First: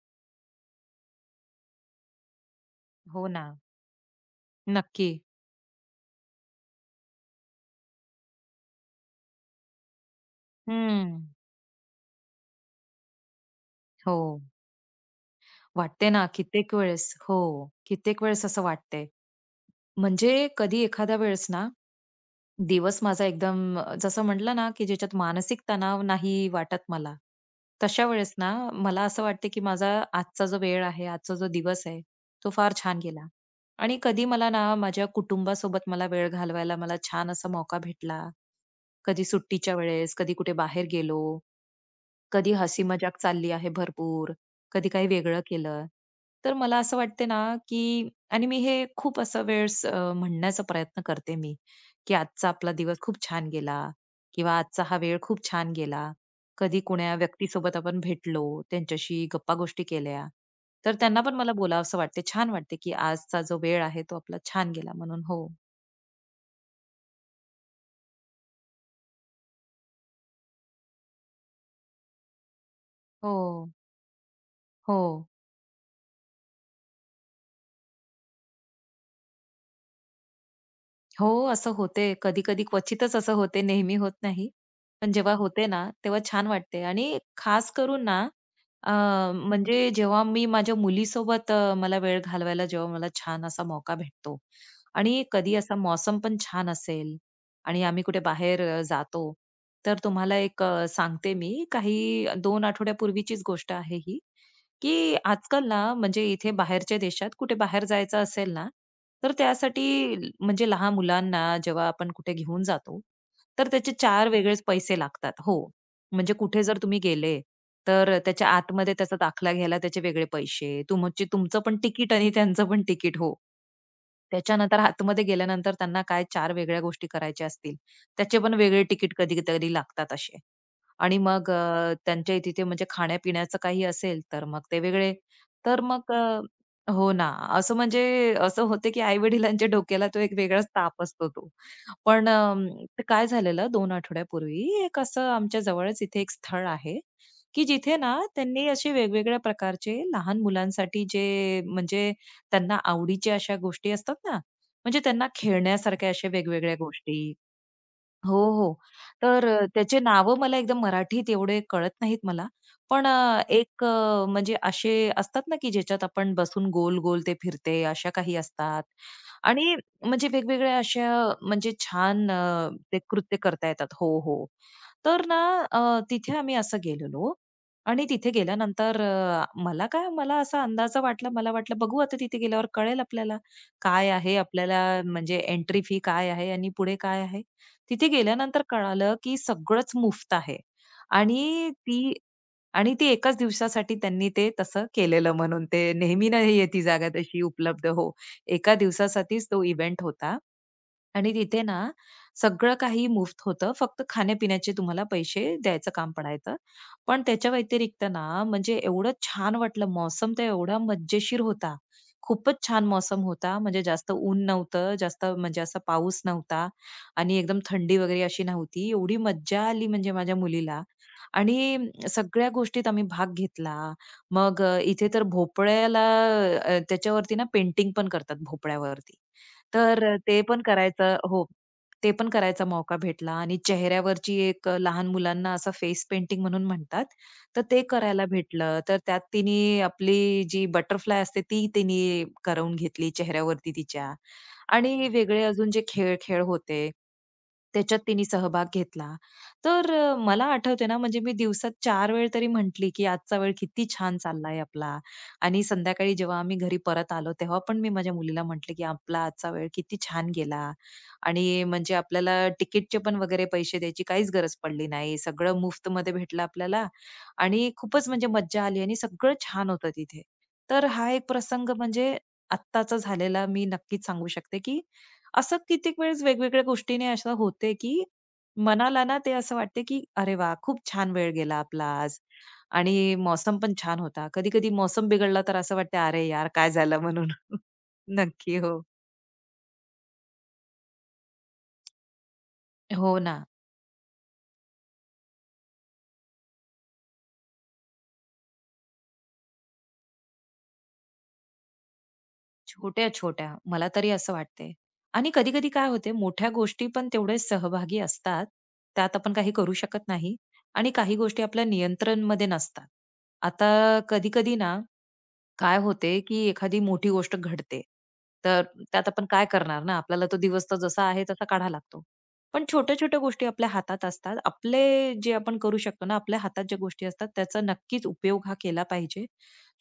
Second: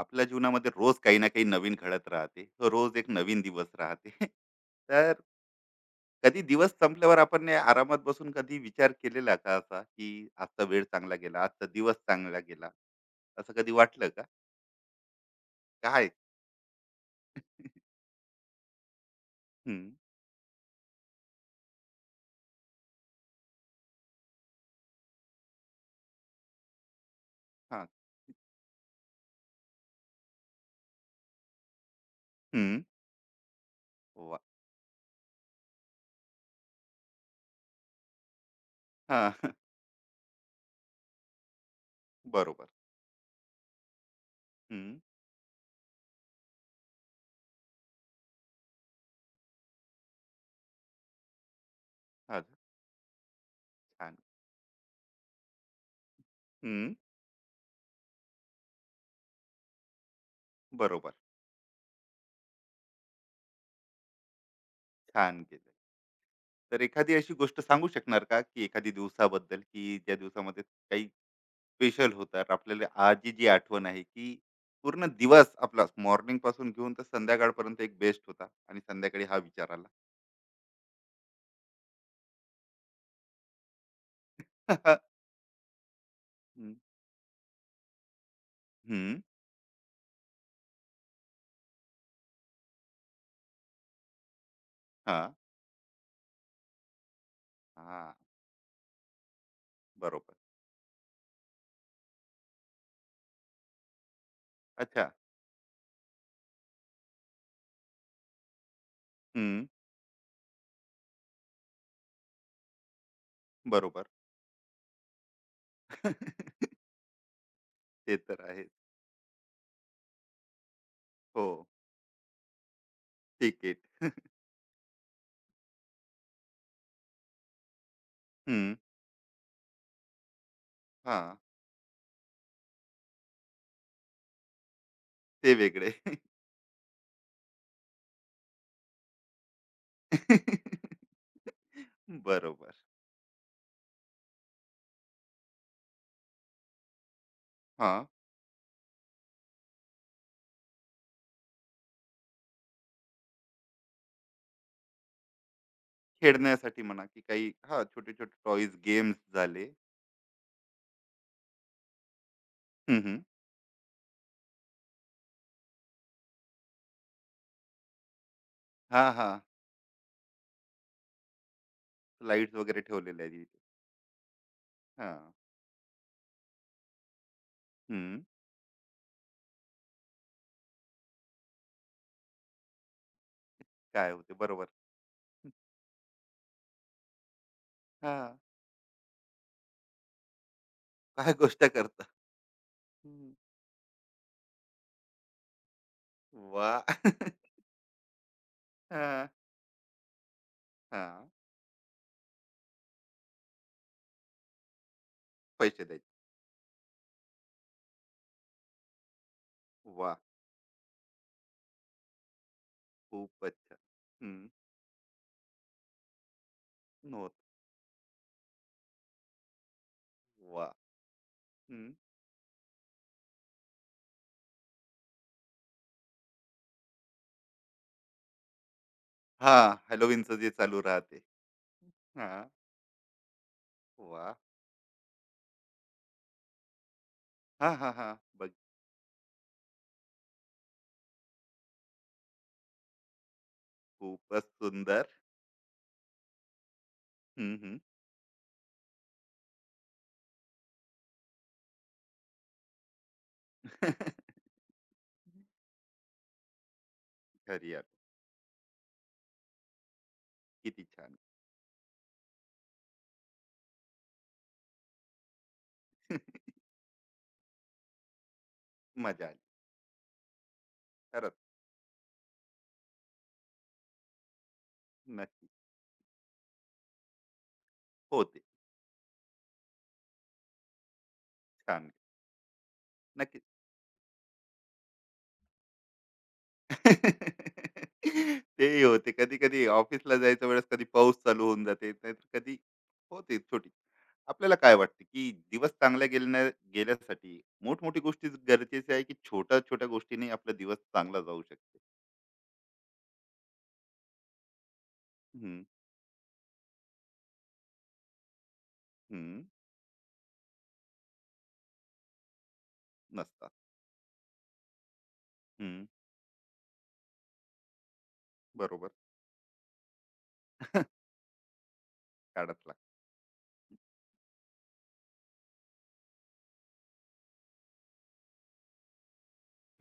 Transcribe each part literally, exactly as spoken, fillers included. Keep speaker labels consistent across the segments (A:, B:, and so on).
A: आपल्या जीवनामध्ये रोज काही ना काही नवीन घडत राहते. रोज एक
B: हो
A: नवीन
B: ना,
A: दिवस राहते.
B: नक्की.
A: तर कधी दिवस संपल्यावर आपण ने आरामात बसून कधी विचार केलेला का असा, की आजचा वेळ
B: हं.
A: चांगला गेला, आजचा दिवस चांगला गेला, असं कधी वाटलं
B: हो.
A: का?
B: वाटते
A: काय?
B: ना कित्येक वेळेस हो, कित्येक वेळेस असं वाटते,
A: हम्म,
B: म्हणजे कधी एखाद्या वेळेस ना, दिवस माझा एकदम अ, जसं म्हटलं ना, की ज्याच्यात मानसिक तणाव नाही वाटत मला.
A: हा,
B: तशा वेळेस ना, मला असं वाटतं, की माझा आजचा जो वेळ आहे, आजचा जो दिवस आहे, तो फार
A: हम्म,
B: छान गेला. आणि कधी
A: वा,
B: मला ना, माझ्या कुटुंबासोबत मला वेळ घालवायला मला छान असा मौका भेटला.
A: हा,
B: कधी सुट्टीच्या वेळेस, कधी कुठे बाहेर गेलो. कधी
A: बरोबर.
B: हसी-मजाक चालली आहे भरपूर, कधी
A: हम्म,
B: काही वेगळं केलं. तर मला असं वाटते ना, की आणि मी हे खूप असं वेळेस अ, म्हणण्याचा प्रयत्न करते मी, की
A: हा,
B: आजचा आपला दिवस खूप छान गेला
A: छान.
B: किंवा आजचा हा वेळ खूप छान गेला. कधी
A: हम्म,
B: कुण्या व्यक्तीसोबत आपण भेटलो, त्यांच्याशी गप्पा-गोष्टी केल्या, तर
A: बरोबर.
B: त्यांना पण मला बोलावसं वाटते. छान वाटते, की आजचा जो वेळ आहे तो आपला छान गेला म्हणून.
A: छान
B: हो.
A: केलं. तर एखादी अशी गोष्ट सांगू शकणार का, की एखादी दिवसाबद्दल की ज्या दिवसामध्ये काही स्पेशल होतात. आपल्याला आजची जी
B: हो,
A: आठवण आहे, की
B: हो.
A: पूर्ण दिवस आपला मॉर्निंग पासून घेऊन तर संध्याकाळपर्यंत एक बेस्ट होता आणि संध्याकाळी हा विचार आला.
B: हो, असं होते. कधी-कधी क्वचितच असं होते, नेहमी होत नाही. पण जेव्हा होते ना, तेव्हा छान
A: हं,
B: वाटते आणि खास करून ना, अ,
A: हं,
B: म्हणजे जेव्हा मी माझ्या मुलीसोबत अ, मला वेळ घालवायला जेव्हा मला छान असा मौका भेटतो आणि
A: हां,
B: कधी असा मौसम पण छान असेल आणि आम्ही
A: हां,
B: कुठे बाहेर अ, जातो, तर
A: बरोबर.
B: तुम्हाला एक अ, सांगते मी, काही दोन आठवड्यापूर्वीचीच गोष्ट आहे ही,
A: अच्छा.
B: की आजकाल ना, म्हणजे इथे बाहेरच्या देशात कुठे बाहेर जायचं असेल ना, तर
A: हं,
B: त्यासाठी ल- म्हणजे लहान मुलांना जेव्हा आपण कुठे घेऊन जातो, तर त्याचे
A: बरोबर.
B: चार वेगळेच पैसे लागतात. हो. म्हणजे कुठे जर तुम्ही गेले,
A: ते
B: तर
A: तर
B: त्याच्या
A: आहे.
B: आतमध्ये त्याचा दाखला घ्यायला त्याचे वेगळे पैसे, तुमचे
A: हो,
B: तुमचं पण तिकीट आणि त्यांचं पण तिकीट हो.
A: तिकीट.
B: त्याच्यानंतर आतमध्ये गेल्यानंतर त्यांना काय चार वेगळ्या गोष्टी करायच्या असतील, त्याचे पण
A: हं,
B: वेगळे तिकीट कधी-कधी लागतात असे. आणि
A: हां,
B: मग अ, त्यांच्या तिथे म्हणजे खाण्यापिण्याचं काही असेल तर मग ते वेगळे.
A: ते
B: तर
A: वेगळे.
B: मग अ, हो ना, असं म्हणजे असं होते की आई-वडिलांच्या डोक्याला तो एक वेगळाच ताप असतो तो. पण अ,
A: बरोबर.
B: ते काय झालेलं दोन आठवड्यापूर्वी एक असं आमच्या जवळच इथे एक स्थळ आहे, की जिथे
A: हां,
B: ना त्यांनी असे वेगवेगळ्या प्रकारचे लहान मुलांसाठी जे म्हणजे त्यांना आवडीच्या अशा गोष्टी असतात ना, म्हणजे त्यांना खेळण्यासारख्या अशा वेगवेगळ्या
A: खेळण्यासाठी म्हणा, की
B: गोष्टी
A: काही हां, छोटे-छोटे
B: हो, हो.
A: टॉयज गेम्स
B: तर अ,
A: झाले.
B: त्याचे नावं मला एकदम मराठीत एवढे कळत नाहीत मला.
A: हं,
B: पण
A: हं.
B: अ, एक अ, म्हणजे असे असतात ना, की ज्याच्यात आपण बसून गोल-गोल ते फिरते, अशा काही असतात.
A: हां, हां.
B: आणि म्हणजे वेगवेगळ्या अशा म्हणजे छान
A: लाईट्स
B: अ,
A: वगैरे
B: ते
A: ठेवलेल्या
B: कृत्य
A: आहेत.
B: करता येतात. हो, हो. तर
A: हां,
B: ना अ, तिथे आम्ही असं गेलेलो आणि
A: हं.
B: तिथे गेल्यानंतर अ, मला काय मला असा अंदाजा वाटला. मला वाटलं बघू आता तिथे गेल्यावर कळेल आपल्याला, काय
A: काय होते?
B: आहे
A: बरोबर.
B: आपल्याला म्हणजे एंट्री फी काय आहे आणि पुढे काय आहे. तिथे
A: हा,
B: गेल्यानंतर कळालं, की सगळंच मुफ्त आहे
A: काय गोष्ट
B: आणि
A: करता.
B: ती आणि ती
A: हम्म.
B: एकाच दिवसासाठी त्यांनी ते तसं केलेलं म्हणून ते नेहमी नाही आहे
A: वा.
B: ती जागा तशी उपलब्ध. हो. एका
A: हा,
B: दिवसासाठीच तो इव्हेंट होता.
A: हा.
B: आणि तिथे ना सगळं काही मुफ्त होतं. फक्त खाण्यापिण्याचे तुम्हाला पैसे
A: पैसे
B: द्यायचं काम
A: द्यायचे.
B: पडायचं. पण त्याच्या व्यतिरिक्त ना म्हणजे एवढं छान वाटलं.
A: वा,
B: मौसम तर एवढा मजेशीर होता. खूपच छान मौसम
A: खूप
B: होता.
A: अच्छा.
B: म्हणजे जास्त ऊन
A: हम्म,
B: नव्हतं, जास्त म्हणजे असा पाऊस नव्हता
A: नोट.
B: आणि एकदम थंडी वगैरे अशी नव्हती. एवढी मज्जा आली म्हणजे माझ्या
A: वा.
B: मुलीला. आणि
A: हम्म.
B: सगळ्या गोष्टीत आम्ही भाग घेतला. मग अ, इथे तर भोपळ्याला अ, त्याच्यावरती ना पेंटिंग पण करतात भोपळ्यावरती.
A: हा.
B: तर अ,
A: हॅलोविनचं
B: ते
A: जे
B: पण
A: चालू
B: करायचं
A: राहते.
B: हो. ते पण
A: हा,
B: करायचा मौका भेटला आणि
A: वा,
B: चेहऱ्यावरची एक अ, लहान मुलांना असं फेस पेंटिंग म्हणून म्हणतात. तर
A: हा
B: ते
A: हा हा,
B: करायला
A: बघ,
B: भेटलं. तर त्यात तिने आपली जी बटरफ्लाय असते ती तिने करवून घेतली चेहऱ्यावरती तिच्या.
A: खूपच सुंदर.
B: आणि वेगळे अजून जे खेळ-खेळ होते,
A: हम्म, हम्म.
B: त्याच्यात तिने सहभाग घेतला. तर अ, मला आठवते ना, म्हणजे मी दिवसात चार वेळ तरी म्हटली, की आजचा वेळ किती छान चाललाय आपला. आणि संध्याकाळी जेव्हा आम्ही घरी परत आलो, तेव्हा
A: घरी
B: पण मी
A: आलो.
B: माझ्या मुलीला म्हटले, की आपला आजचा वेळ किती छान गेला.
A: किती छान.
B: आणि म्हणजे आपल्याला तिकीटचे पण वगैरे पैसे द्यायची काहीच गरज पडली नाही. सगळं मुफ्तमध्ये भेटलं आपल्याला आणि खूपच म्हणजे मज्जा आली आणि
A: मजा
B: सगळं
A: आली.
B: छान होतं तिथे. तर हा एक
A: खरंच.
B: प्रसंग म्हणजे आत्ताचा झालेला मी नक्कीच सांगू शकते, की
A: नक्की.
B: असं कित्येक वेळेस वेगवेगळ्या गोष्टीने असं होते, की
A: होते.
B: मनाला ना ते असं वाटते, की "अरे वा, खूप छान वेळ गेला आपला
A: छान.
B: आज." आणि
A: नक्की.
B: मौसम पण छान होता. कधी-कधी मौसम बिघडला तर असं वाटतं, "अरे यार! काय झालं?" म्हणून. नक्की, हो.
A: तेही होते. कधी-कधी ऑफिसला जायच्या वेळेस कधी पाऊस चालू होऊन जाते, नाहीतर कधी
B: हो
A: होते
B: ना.
A: छोटी. आपल्याला काय वाटते, की दिवस चांगल्या गेल्या, गेल्यासाठी मोठमोठी गोष्टी गरजेची आहे, की छोट्या-छोट्या गोष्टीने आपला दिवस चांगला जाऊ शकते?
B: छोट्या-छोट्या मला तरी असं वाटते. आणि
A: हं,
B: कधी-कधी काय होते, मोठ्या गोष्टी पण तेवढेच सहभागी असतात. त्यात आपण
A: हं,
B: काही करू शकत नाही आणि काही गोष्टी आपल्या नियंत्रणमध्ये नसतात.
A: नसतात.
B: आता कधी-कधी ना काय
A: हं,
B: होते, की एखादी मोठी गोष्ट घडते. तर
A: बरोबर.
B: त्यात आपण काय करणार ना, आपल्याला तो दिवस तर जसा आहे तसा काढावा लागतो.
A: काढाच
B: पण
A: लागतो.
B: छोट्या-छोट्या गोष्टी आपल्या हातात असतात. आपले जे आपण करू शकतो ना, आपल्या हातात ज्या गोष्टी असतात त्याचा नक्कीच उपयोग हा केला पाहिजे.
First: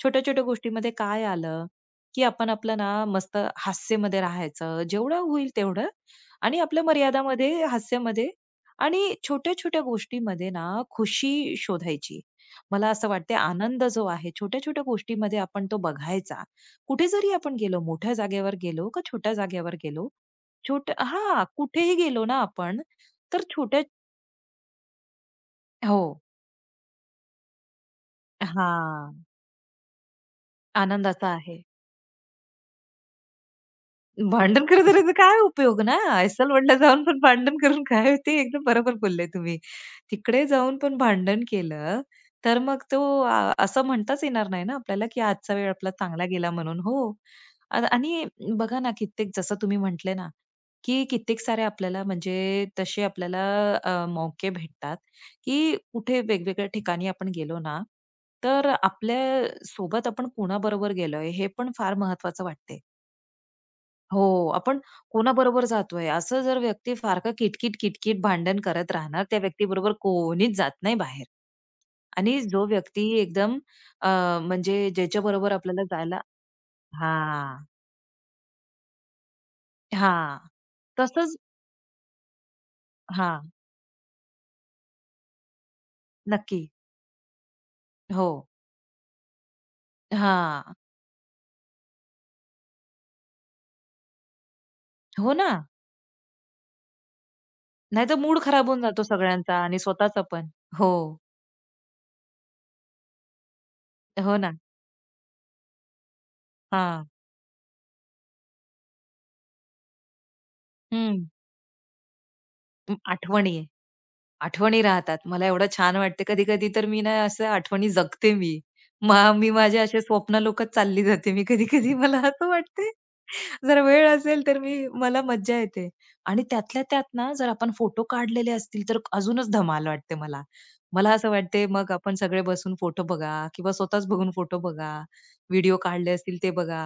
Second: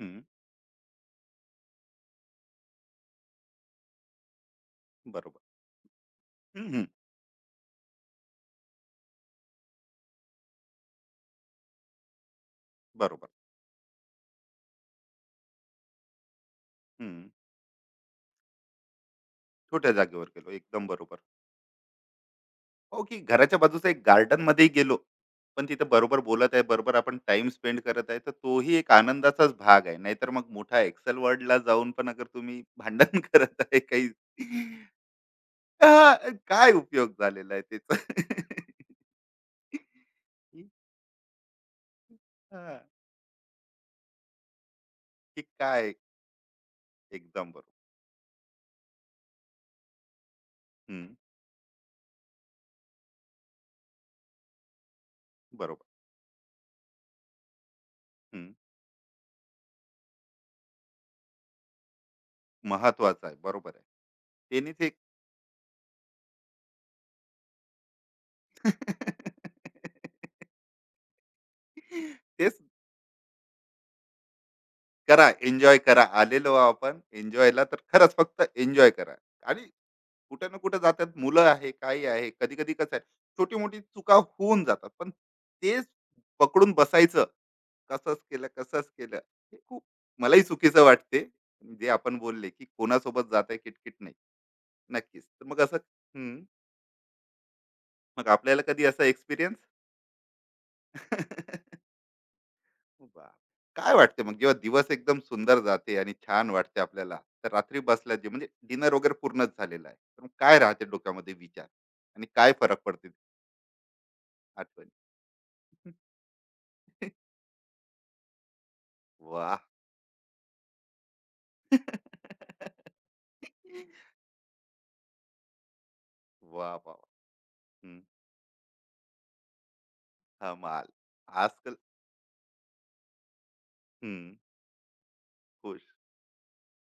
B: छोट्या-छोट्या गोष्टीमध्ये काय आलं, की आपण आपलं ना मस्त हास्यमध्ये राहायचं, जेवढं
A: बरोबर.
B: होईल तेवढं आणि
A: हं,
B: आपल्या
A: हं,
B: मर्यादामध्ये, हास्यामध्ये आणि छोट्या-छोट्या गोष्टीमध्ये ना खुशी शोधायची. मला असं
A: बरोबर.
B: वाटते आनंद जो आहे छोट्या-छोट्या गोष्टीमध्ये आपण तो बघायचा. कुठे
A: हं,
B: जरी आपण गेलो, मोठ्या जागेवर गेलो का छोट्या जागेवर
A: छोट्या
B: गेलो,
A: जागेवर गेलो. एकदम
B: छोट
A: बरोबर.
B: हां, कुठेही गेलो ना आपण,
A: हो, की
B: तर
A: घराच्या
B: छोट्या
A: बाजूचं एक गार्डन मध्ये गेलो, पण तिथे
B: हो.
A: बरोबर बोलत आहे, बरोबर आपण टाइम स्पेंड करत आहे, तर तोही एक
B: हां,
A: आनंदाचाच भाग आहे. नाहीतर मग मोठा एक्सेल
B: आनंदाचा
A: वर्डला
B: आहे.
A: जाऊन पण अगर तुम्ही भांडण करत आहे काही.
B: भांडण करत राहायचा काय उपयोग ना?
A: हां, काय
B: ऐसलवडला जाऊन
A: उपयोग
B: पण
A: झालेला
B: भांडण
A: आहे
B: करून काय ते
A: त्याचा?
B: एकदम बरोबर बोलले तुम्ही. तिकडे जाऊन पण भांडण केलं, तर
A: हां,
B: मग तो अ, असं म्हणताच येणार नाही ना आपल्याला, की
A: की
B: आजचा वेळ आपला
A: काय,
B: चांगला गेला म्हणून. हो.
A: एकदम बरोबर.
B: आ आणि बघा ना कित्येक जसं तुम्ही म्हटले ना, की
A: हं,
B: कित्येक सारे आपल्याला म्हणजे तसे आपल्याला अ, मौके भेटतात, की
A: बरोबर.
B: कुठे वेगवेगळ्या ठिकाणी आपण गेलो ना,
A: हं,
B: तर आपल्या सोबत आपण कोणाबरोबर गेलोय हे पण फार महत्वाचं वाटते.
A: महत्वाचं आहे. बरोबर आहे.
B: हो, आपण
A: त्यानेच एक.
B: कोणाबरोबर जातोय असं जर व्यक्ती सारखं किटकिट-किटकिट भांडण करत राहणार, त्या व्यक्तीबरोबर कोणीच जात नाही बाहेर. आणि
A: तेच
B: जो व्यक्ती एकदम अ, म्हणजे
A: करा,
B: ज्याच्याबरोबर
A: एन्जॉय
B: आपल्याला
A: करा.
B: जायला
A: आलेलो आहो आपण
B: हां,
A: एन्जॉयला, तर खरंच फक्त एन्जॉय करा. आणि
B: हां.
A: कुठे ना कुठे जातात
B: तसंच
A: मुलं आहे, काही आहे. कधी-कधी कसं आहे,
B: हां,
A: छोटी-मोठी चुका होऊन जातात. पण तेच
B: नक्की.
A: पकडून बसायचं, कसंच
B: हो.
A: केलं, कसंच केलं, हे खूप मलाही
B: हां.
A: चुकीचं वाटते. जे आपण बोलले, की कोणासोबत जात आहे, किटकिट नाही. नक्कीच.
B: हो
A: तर
B: ना.
A: मग असं. हं.
B: नाहीतर
A: मग
B: मूड
A: आपल्याला
B: खराब होऊन
A: कधी असा
B: जातो
A: एक्सपिरियन्स?
B: सगळ्यांचा आणि स्वतःचा पण. हो.
A: बाप! काय वाटते मग
B: हो
A: जेव्हा
B: ना.
A: दिवस एकदम सुंदर जाते आणि छान वाटते
B: हां.
A: आपल्याला, तर रात्री बसल्या जे म्हणजे डिनर वगैरे पूर्णच झालेलं आहे. तर मग काय राहते
B: हं.
A: डोक्यामध्ये विचार आणि काय फरक पडते?
B: आठवणी. आठवणी
A: आठवणी?
B: राहतात. मला एवढं छान वाटते कधी-कधी तर मी ना असं आठवणी जगते मी. मग मी
A: वाह!
B: माझ्या असे स्वप्नालोकात चालली जाते मी कधी-कधी मला असं वाटते, जर वेळ असेल तर मी मला मज्जा येते. आणि
A: वाह,
B: त्यातल्या
A: वाह!
B: त्यात ना जर आपण
A: हं,
B: फोटो काढलेले असतील तर अजूनच धमाल वाटते मला.
A: धमाल.
B: मला असं वाटते
A: आजकाल
B: मग आपण सगळे बसून फोटो बघा किंवा स्वतःच
A: हं,
B: बघून फोटो बघा, व्हिडिओ
A: खुश.
B: काढले असतील ते बघा.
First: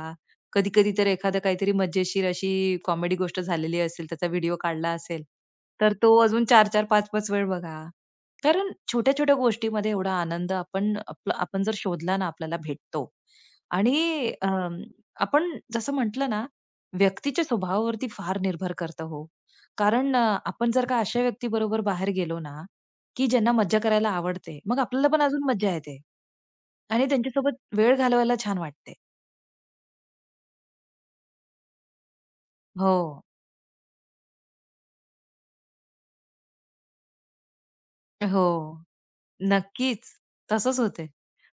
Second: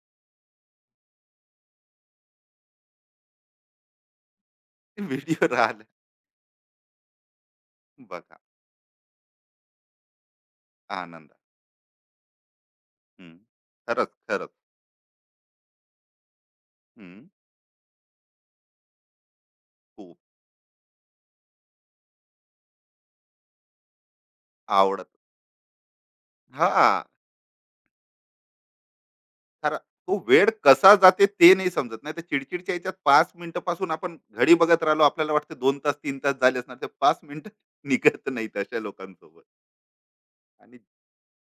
B: कधी-कधी तर एखादं काहीतरी मजेशीर अशी कॉमेडी गोष्ट झालेली असेल, त्याचा व्हिडिओ काढला असेल,
A: व्हिडिओ राहिला.
B: तर तो अजून चार चार, पाच पाच वेळ बघा.
A: बघा,
B: कारण छोट्या-छोट्या गोष्टीमध्ये एवढा आनंद आपण
A: आनंद.
B: आपला आपण जर शोधला ना आपल्याला भेटतो.
A: हं,
B: आणि
A: खरंच,
B: अ,
A: खरंच.
B: आपण जसं म्हटलं ना,
A: हं,
B: व्यक्तीच्या स्वभावावरती फार निर्भर करतं हो.
A: खूप
B: कारण अ, आपण जर का अशा व्यक्तीबरोबर बाहेर गेलो ना, की ज्यांना मज्जा करायला आवडते, मग आपल्याला
A: आवडत.
B: पण अजून मज्जा येते
A: हां.
B: आणि त्यांच्यासोबत वेळ घालवायला छान वाटते.
A: खरा तो वेळ कसा जाते ते नाही समजत नाही तर चिडचिडच्या याच्यात
B: हो.
A: पाच मिनिटं पासून आपण घडी बघत राहिलो आपल्याला वाटतं दोन तास तीन तास झाले असणार ते पाच मिनिटं. निघत नाहीत
B: हो.
A: अशा लोकांसोबत.
B: नक्कीच.
A: आणि
B: तसंच होते.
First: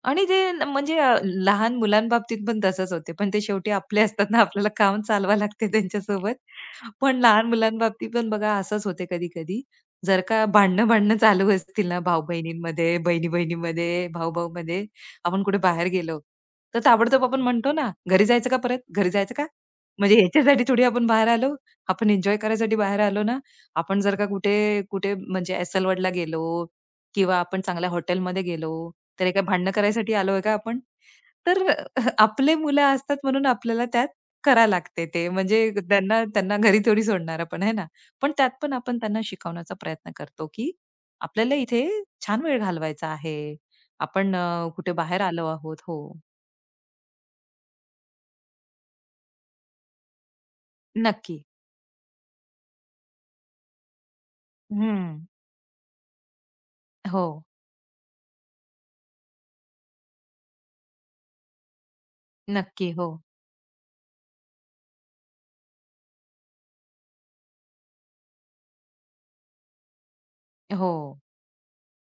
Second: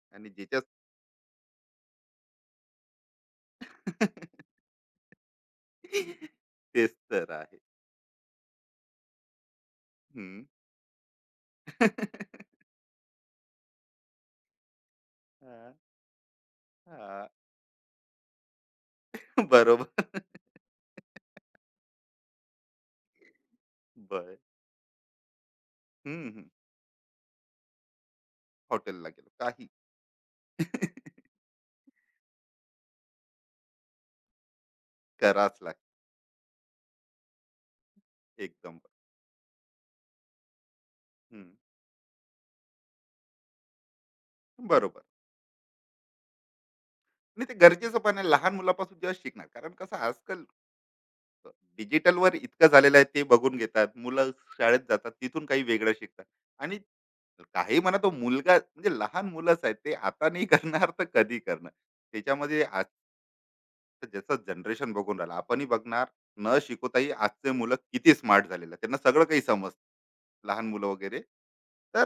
B: आणि
A: आणि
B: ते
A: ज्याच्यात.
B: न म्हणजे अ, लहान मुलांबाबतीत पण तसंच होते. पण ते शेवटी आपले असतात ना, आपल्याला काम चालवावं लागते त्यांच्यासोबत.
A: तेच
B: पण
A: तर
B: लहान
A: आहे.
B: मुलांबाबतीत पण बघा असंच होते कधी-कधी. जर
A: हम्म.
B: का भांडणं-भांडणं चालू असतील ना भाऊ-बहिणींमध्ये, बहिणी-बहिणीमध्ये, भाऊ-भाऊमध्ये, आपण कुठे
A: हा,
B: बाहेर गेलो, तर ताबडतोब
A: हा.
B: आपण म्हणतो ना, "घरी जायचं का परत? घरी जायचं का?" म्हणजे
A: बरोबर.
B: ह्याच्यासाठी थोडी आपण बाहेर आलो. आपण एन्जॉय करायसाठी बाहेर आलो ना. आपण जर का
A: बर.
B: कुठे कुठे म्हणजे एस
A: हम्म, हम्म.
B: गेलो किंवा आपण चांगल्या हॉटेलमध्ये गेलो,
A: हॉटेलला
B: तर
A: गेलो
B: एका
A: काही.
B: भांडणं करायसाठी आलोय का आपण? तर आपले मुलं असतात म्हणून आपल्याला त्यात करा लागते ते.
A: कराच
B: म्हणजे
A: लागते
B: त्यांना त्यांना घरी थोडी सोडणार आपण, आहे ना? पण त्यात पण
A: एकदम.
B: आपण त्यांना शिकवण्याचा प्रयत्न करतो, की
A: हम्म.
B: आपल्याला इथे छान वेळ घालवायचा आहे. आपण अ, कुठे
A: बरोबर.
B: बाहेर आलो आहोत. हो,
A: आणि ते गरजेचं पण आहे लहान मुलापासून जेव्हा शिकणार कारण कसं आजकाल
B: नक्की.
A: डिजिटल वर इतकं झालेलं आहे ते बघून घेतात मुलं, शाळेत जातात
B: हं.
A: तिथून काही वेगळं शिकतात. आणि
B: हो.
A: काही म्हणा तो मुलगा म्हणजे लहान मुलंच आहे, ते आता नाही करणार तर कधी करणार? त्याच्यामध्ये आज
B: नक्की. हो.
A: जसं जनरेशन बघून राहिलं आपणही बघणार. न शिकवताही आजचे मुलं किती स्मार्ट झालेलं आहे. त्यांना सगळं काही समजतं लहान मुलं
B: हो.
A: वगैरे. तर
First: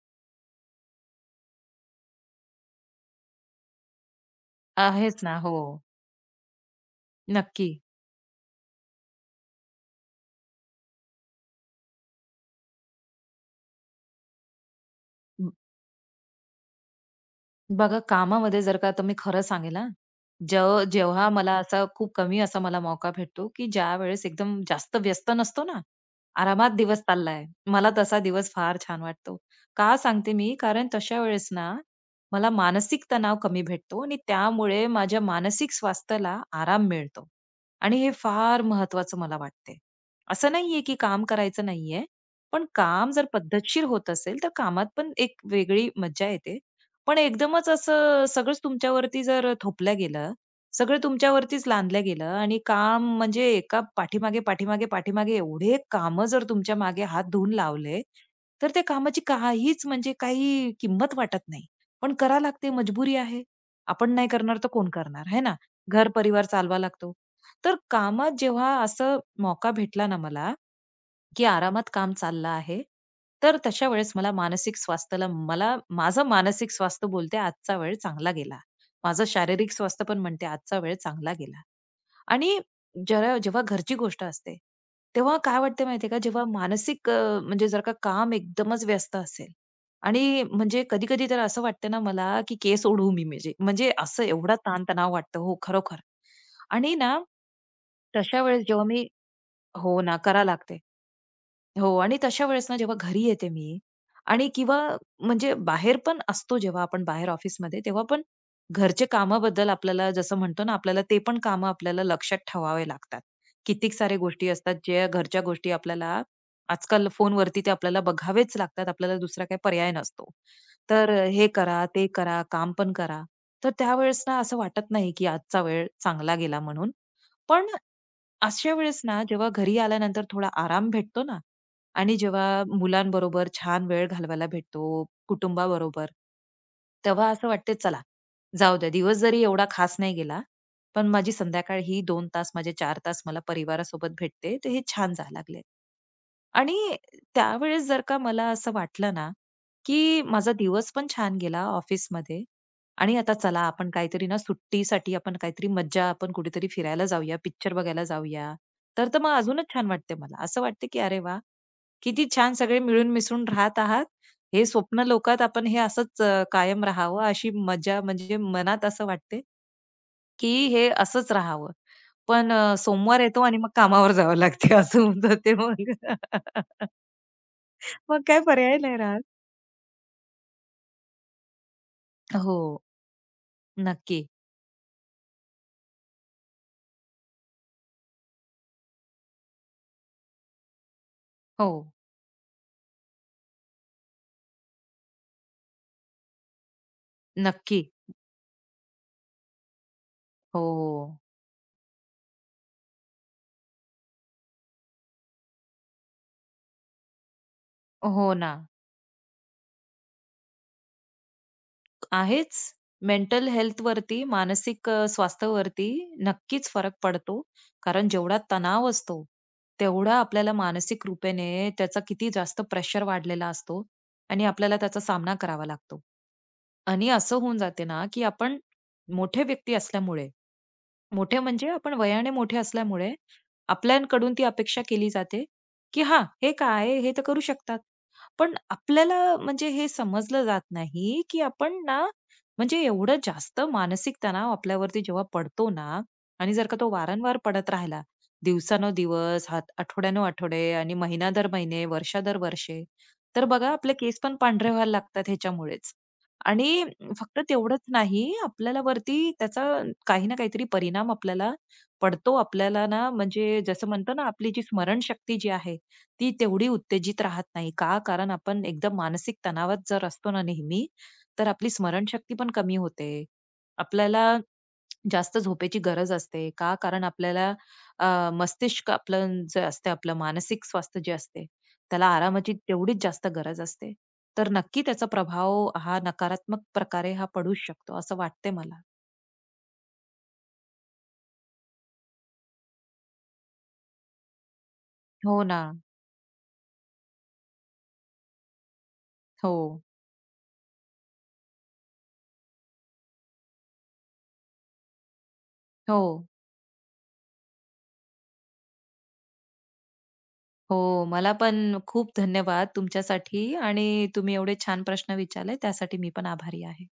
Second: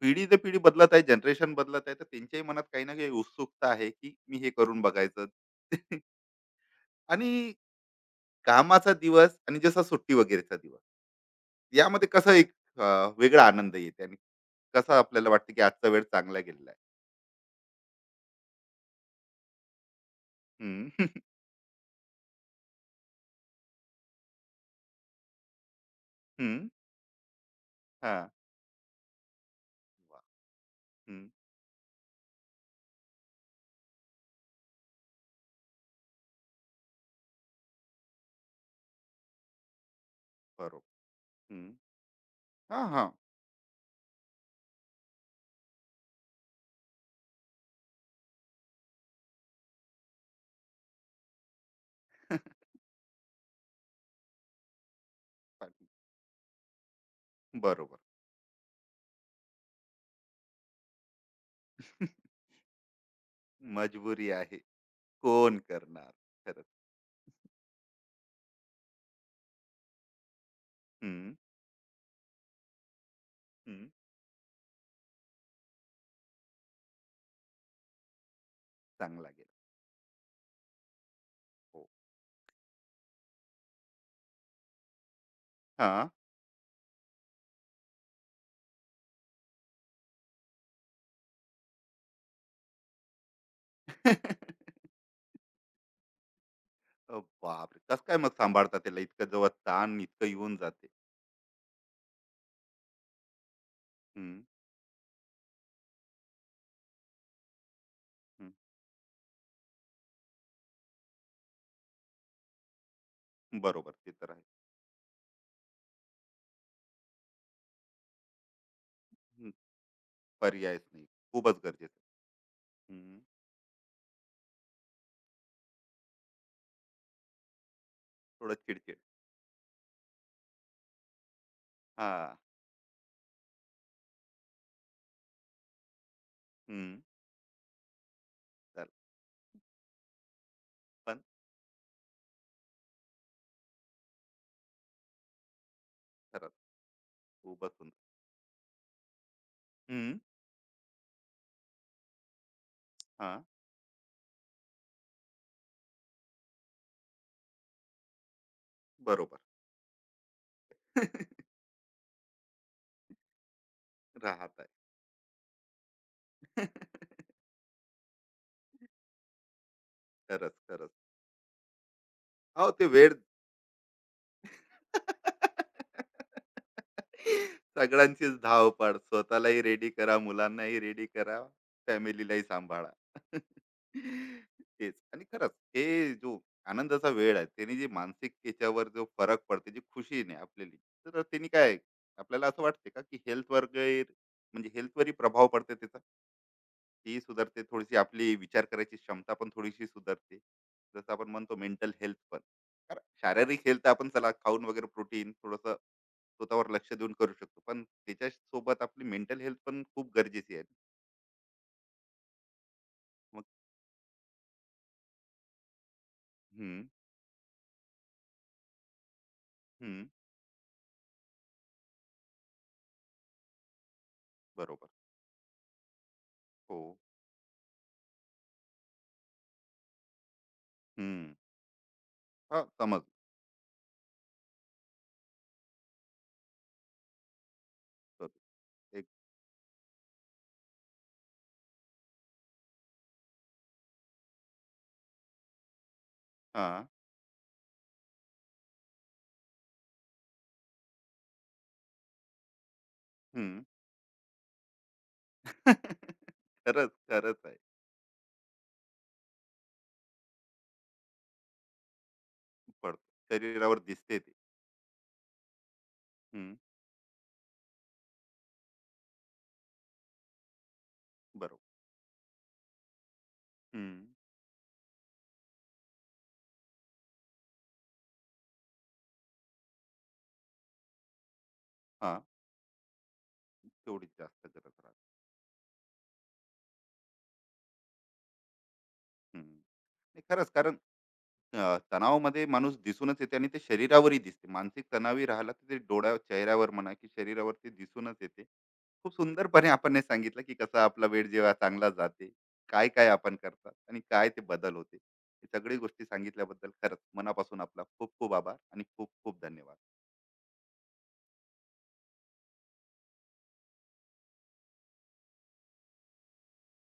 A: पिढी ते पिढी बदलत आहे, जनरेशन बदलत आहे, तर त्यांच्याही मनात काही ना काही उत्सुकता आहे की मी हे करून
B: अ,
A: बघायचं.
B: ना. हो.
A: आणि
B: नक्की.
A: कामाचा दिवस आणि जसा सुट्टी वगैरेचा दिवस, यामध्ये कसा एक अ, वेगळा आनंद येते आणि कसा आपल्याला वाटतं की आजचा वेळ चांगला गेलेला आहे?
B: बघा, कामामध्ये जर का तुम्ही खरं सांगेल हां, जेव
A: हम्म,
B: जेव्हा मला असा खूप कमी असा मला मौका भेटतो, की ज्यावेळेस एकदम जास्त व्यस्त नसतो ना,
A: हम्म,
B: आरामात दिवस चाललाय. मला तसा
A: हा,
B: दिवस फार छान वाटतो. का
A: वा,
B: सांगते मी? कारण तशा
A: हम्म,
B: वेळेस ना, मला मानसिक तणाव कमी भेटतो आणि त्यामुळे माझ्या मानसिक स्वास्थ्याला आराम मिळतो आणि हे फार महत्वाचं मला वाटते. असं नाहीये, की
A: बरोबर.
B: काम करायचं
A: हम्म,
B: नाहीये, पण
A: हा, हा.
B: काम जर पद्धतशीर होत असेल, तर कामात पण एक वेगळी मज्जा येते पण एकदमच असं सगळंच तुमच्यावरती जर थोपलं गेलं, सगळं तुमच्यावरतीच लादलं गेलं आणि काम म्हणजे एका पाठीमागे, पाठीमागे, पाठीमागे एवढे
A: पाठी-,
B: कामं जर तुमच्या मागे हात धुवून
A: बरोबर.
B: लावले, तर त्या कामाची काहीच म्हणजे काही किंमत वाटत नाही. पण करावं लागते, मजबुरी आहे. आपण
A: मजबुरी
B: नाही करणार
A: आहे.
B: तर कोण करणार, है ना?
A: कोण
B: घर
A: करणार.
B: परिवार
A: खरंच.
B: चालवा लागतो. तर कामात जेव्हा असं मौका भेटला ना मला
A: हम्म,
B: की आरामात काम चाललं आहे. तर तशा
A: हम्म,
B: वेळेस मला मानसिक स्वास्थ्याला मला माझं मानसिक स्वास्थ्य बोलते आजचा वेळ चांगला गेला. माझं
A: चांगला गेला.
B: शारीरिक स्वास्थ्य पण म्हणते आजचा वेळ चांगला गेला.
A: हो.
B: आणि जरा जेव्हा घरची गोष्ट असते, तेव्हा काय वाटते
A: हा.
B: माहितीये का, जेव्हा मानसिक अ, म्हणजे जर का काम एकदमच व्यस्त असेल आणि म्हणजे कधी-कधी तर असं वाटतं ना मला, की केस ओढू मी म्हणजे. म्हणजे असं एवढा ताणतणाव वाटतो. हो, खरोखर. आणि ना
A: अ, बापरे, कस काय मग
B: तशा वेळेस
A: सांभाळता
B: जेव्हा
A: त्याला
B: मी
A: इतकं जेव्हा ताण
B: हो ना,
A: इतकं
B: करा
A: येऊन
B: लागते.
A: जाते?
B: हो आणि तशा वेळेस ना जेव्हा घरी येते मी
A: हम्म,
B: आणि किंवा म्हणजे बाहेर पण असतो जेव्हा आपण बाहेर ऑफिसमध्ये तेव्हा पण
A: हम्म,
B: घरचे कामाबद्दल आपल्याला जसं म्हणतो ना आपल्याला ते पण कामं आपल्याला लक्षात ठेवावे लागतात.
A: बरोबर.
B: कितीक
A: ते
B: सारे
A: तर आहे.
B: गोष्टी असतात ज्या घरच्या गोष्टी आपल्याला आजकाल फोनवरती ते आपल्याला बघावेच लागतात. आपल्याला दुसरा काही पर्याय नसतो.
A: पर्यायच नाही.
B: तर हे
A: खूपच
B: करा,
A: गरजेचं.
B: ते करा, काम पण
A: हम्म,
B: करा. तर त्यावेळेस ना असं वाटत नाही की आजचा वेळ चांगला गेला म्हणून. पण
A: थोडं
B: अशा
A: चिडचिड.
B: वेळेस ना जेव्हा घरी आल्यानंतर थोडा आराम भेटतो ना आणि
A: हा,
B: जेव्हा मुलांबरोबर छान वेळ घालवायला भेटतो, कुटुंबाबरोबर,
A: हम्म,
B: तेव्हा असं वाटते चला जाऊ
A: चल,
B: द्या दिवस जरी एवढा खास नाही गेला, पण
A: पण
B: माझी संध्याकाळ ही दोन तास, माझे चार तास मला परिवारासोबत भेटते, तर हे छान जायला लागले.
A: खरंच
B: आणि
A: खूपच
B: त्यावेळेस जर
A: सुंदर.
B: का मला असं वाटलं ना,
A: हम्म,
B: की माझा दिवस पण छान गेला ऑफिसमध्ये आणि
A: हा,
B: आता चला आपण काहीतरी ना सुट्टीसाठी आपण काहीतरी मज्जा आपण कुठेतरी फिरायला जाऊया, पिक्चर बघायला जाऊया. तर तर मग
A: बरोबर.
B: अजूनच छान वाटते मला. असं वाटते की अरे वाह! किती छान सगळे मिळून मिसळून राहत आहात.
A: राहत
B: हे स्वप्न लोकात आपण हे असंच अ,
A: आहे.
B: कायम राहावं अशी मजा म्हणजे मनात असं वाटते की
A: खरंच,
B: हे
A: खरंच.
B: असंच राहावं. पण
A: अहो
B: अ,
A: ते वेळ,
B: सोमवार येतो आणि मग कामावर जावं लागते असं होऊन जाते मग. मग
A: सगळ्यांचीच
B: काय पर्याय
A: धावपळ,
B: नाही राहत.
A: स्वतःलाही रेडी करा, मुलांनाही रेडी करा, फॅमिलीलाही
B: हो,
A: सांभाळा.
B: नक्की.
A: तेच. आणि खरंच हे जो आनंदाचा वेळ आहे त्याने जी मानसिक याच्यावर जो फरक पडते, जी खुशी नाही आपल्याली, तर त्यांनी
B: हो,
A: काय आपल्याला असं वाटते का की हेल्थ वर गैर, म्हणजे हेल्थवरही प्रभाव पडते त्याचा? ती सुधारते
B: नक्की.
A: थोडीशी, आपली विचार करायची क्षमता पण थोडीशी सुधारते,
B: हो,
A: जसं
B: हो.
A: आपण म्हणतो मेंटल हेल्थ. कारण शारीरिक हेल्थ आपण चला खाऊन वगैरे प्रोटीन थोडस स्वतःवर लक्ष देऊन करू शकतो, पण त्याच्या
B: हो ना.
A: सोबत आपली मेंटल हेल्थ पण खूप गरजेची आहे.
B: आहेच.
A: मग
B: मेंटल हेल्थ वरती, मानसिक अ, स्वास्थ्यावरती नक्कीच
A: हम्म,
B: फरक पडतो. कारण जेवढा तणाव असतो,
A: हम्म,
B: तेवढा आपल्याला मानसिक रूपेने त्याचा किती जास्त प्रेशर वाढलेला असतो आणि आपल्याला
A: बरोबर.
B: त्याचा सामना करावा लागतो.
A: हो,
B: आणि असं होऊन जाते ना, की आपण मोठे व्यक्ती असल्यामुळे,
A: हम्म,
B: मोठे म्हणजे आपण वयाने मोठे
A: हा, समज
B: असल्यामुळे, आपल्याकडून ती अपेक्षा केली जाते, की हां, हे काय हे तर करू शकतात.
A: करू.
B: पण
A: एक,
B: आपल्याला म्हणजे हे समजलं जात नाही, की आपण ना म्हणजे एवढं जास्त मानसिक तणाव आपल्यावरती जेव्हा पडतो ना आणि जर
A: हा,
B: का तो वारंवार पडत राहिला, दिवसानुदिवस, हात आठवड्यानुआठवडे आणि महिना दर महिने, वर्षा दर वर्षे, तर
A: हम्म.
B: बघा आपले केस पण पांढरे व्हायला लागतात ह्याच्यामुळेच. आणि
A: खरंच खरंच
B: फक्त
A: आहे.
B: तेवढंच नाही, आपल्याला वरती त्याचा काही ना काहीतरी परिणाम आपल्याला पडतो. आपल्याला ना
A: पडतो.
B: म्हणजे
A: शरीरावर
B: जसं म्हणतो
A: दिसते
B: ना,
A: ते.
B: आपली जी स्मरण शक्ती जी आहे, ती
A: हम्म,
B: तेवढी उत्तेजित राहत नाही. का? कारण आपण एकदम मानसिक तणावात जर असतो ना नेहमी, तर
A: बरोबर.
B: आपली स्मरणशक्ती पण कमी होते.
A: हम्म,
B: आपल्याला जास्त झोपेची गरज असते. का? कारण आपल्याला अ, मस्तिष्क आपलं जे असते, आपलं मानसिक स्वास्थ्य जे असते, त्याला
A: हा,
B: आरामाची तेवढीच जास्त गरज असते.
A: तेवढीच जास्त
B: तर
A: गरज
B: नक्की त्याचा
A: राहते.
B: प्रभाव हा नकारात्मक प्रकारे हा पडूच शकतो, असं वाटते मला.
A: हम्म. नाही, खरंच, कारण अ, तणावामध्ये माणूस दिसूनच येते आणि ते शरीरावरही दिसते. मानसिक तणावही
B: हो
A: राहिला
B: ना.
A: तर ते डोळ्या चेहऱ्यावर म्हणा की शरीरावरती दिसूनच येते. खूप
B: हो.
A: सुंदरपणे आपण हे सांगितलं की कसा आपला वेळ जेव्हा चांगला जाते, काय-काय आपण करतात आणि काय ते बदल होते. हे सगळी
B: हो.
A: गोष्टी सांगितल्याबद्दल खरंच मनापासून आपला खूप-खूप आभार आणि खूप-खूप धन्यवाद.
B: हो. मला पण खूप धन्यवाद तुमच्यासाठी आणि तुम्ही एवढे छान प्रश्न विचारले, त्यासाठी मी पण आभारी आहे.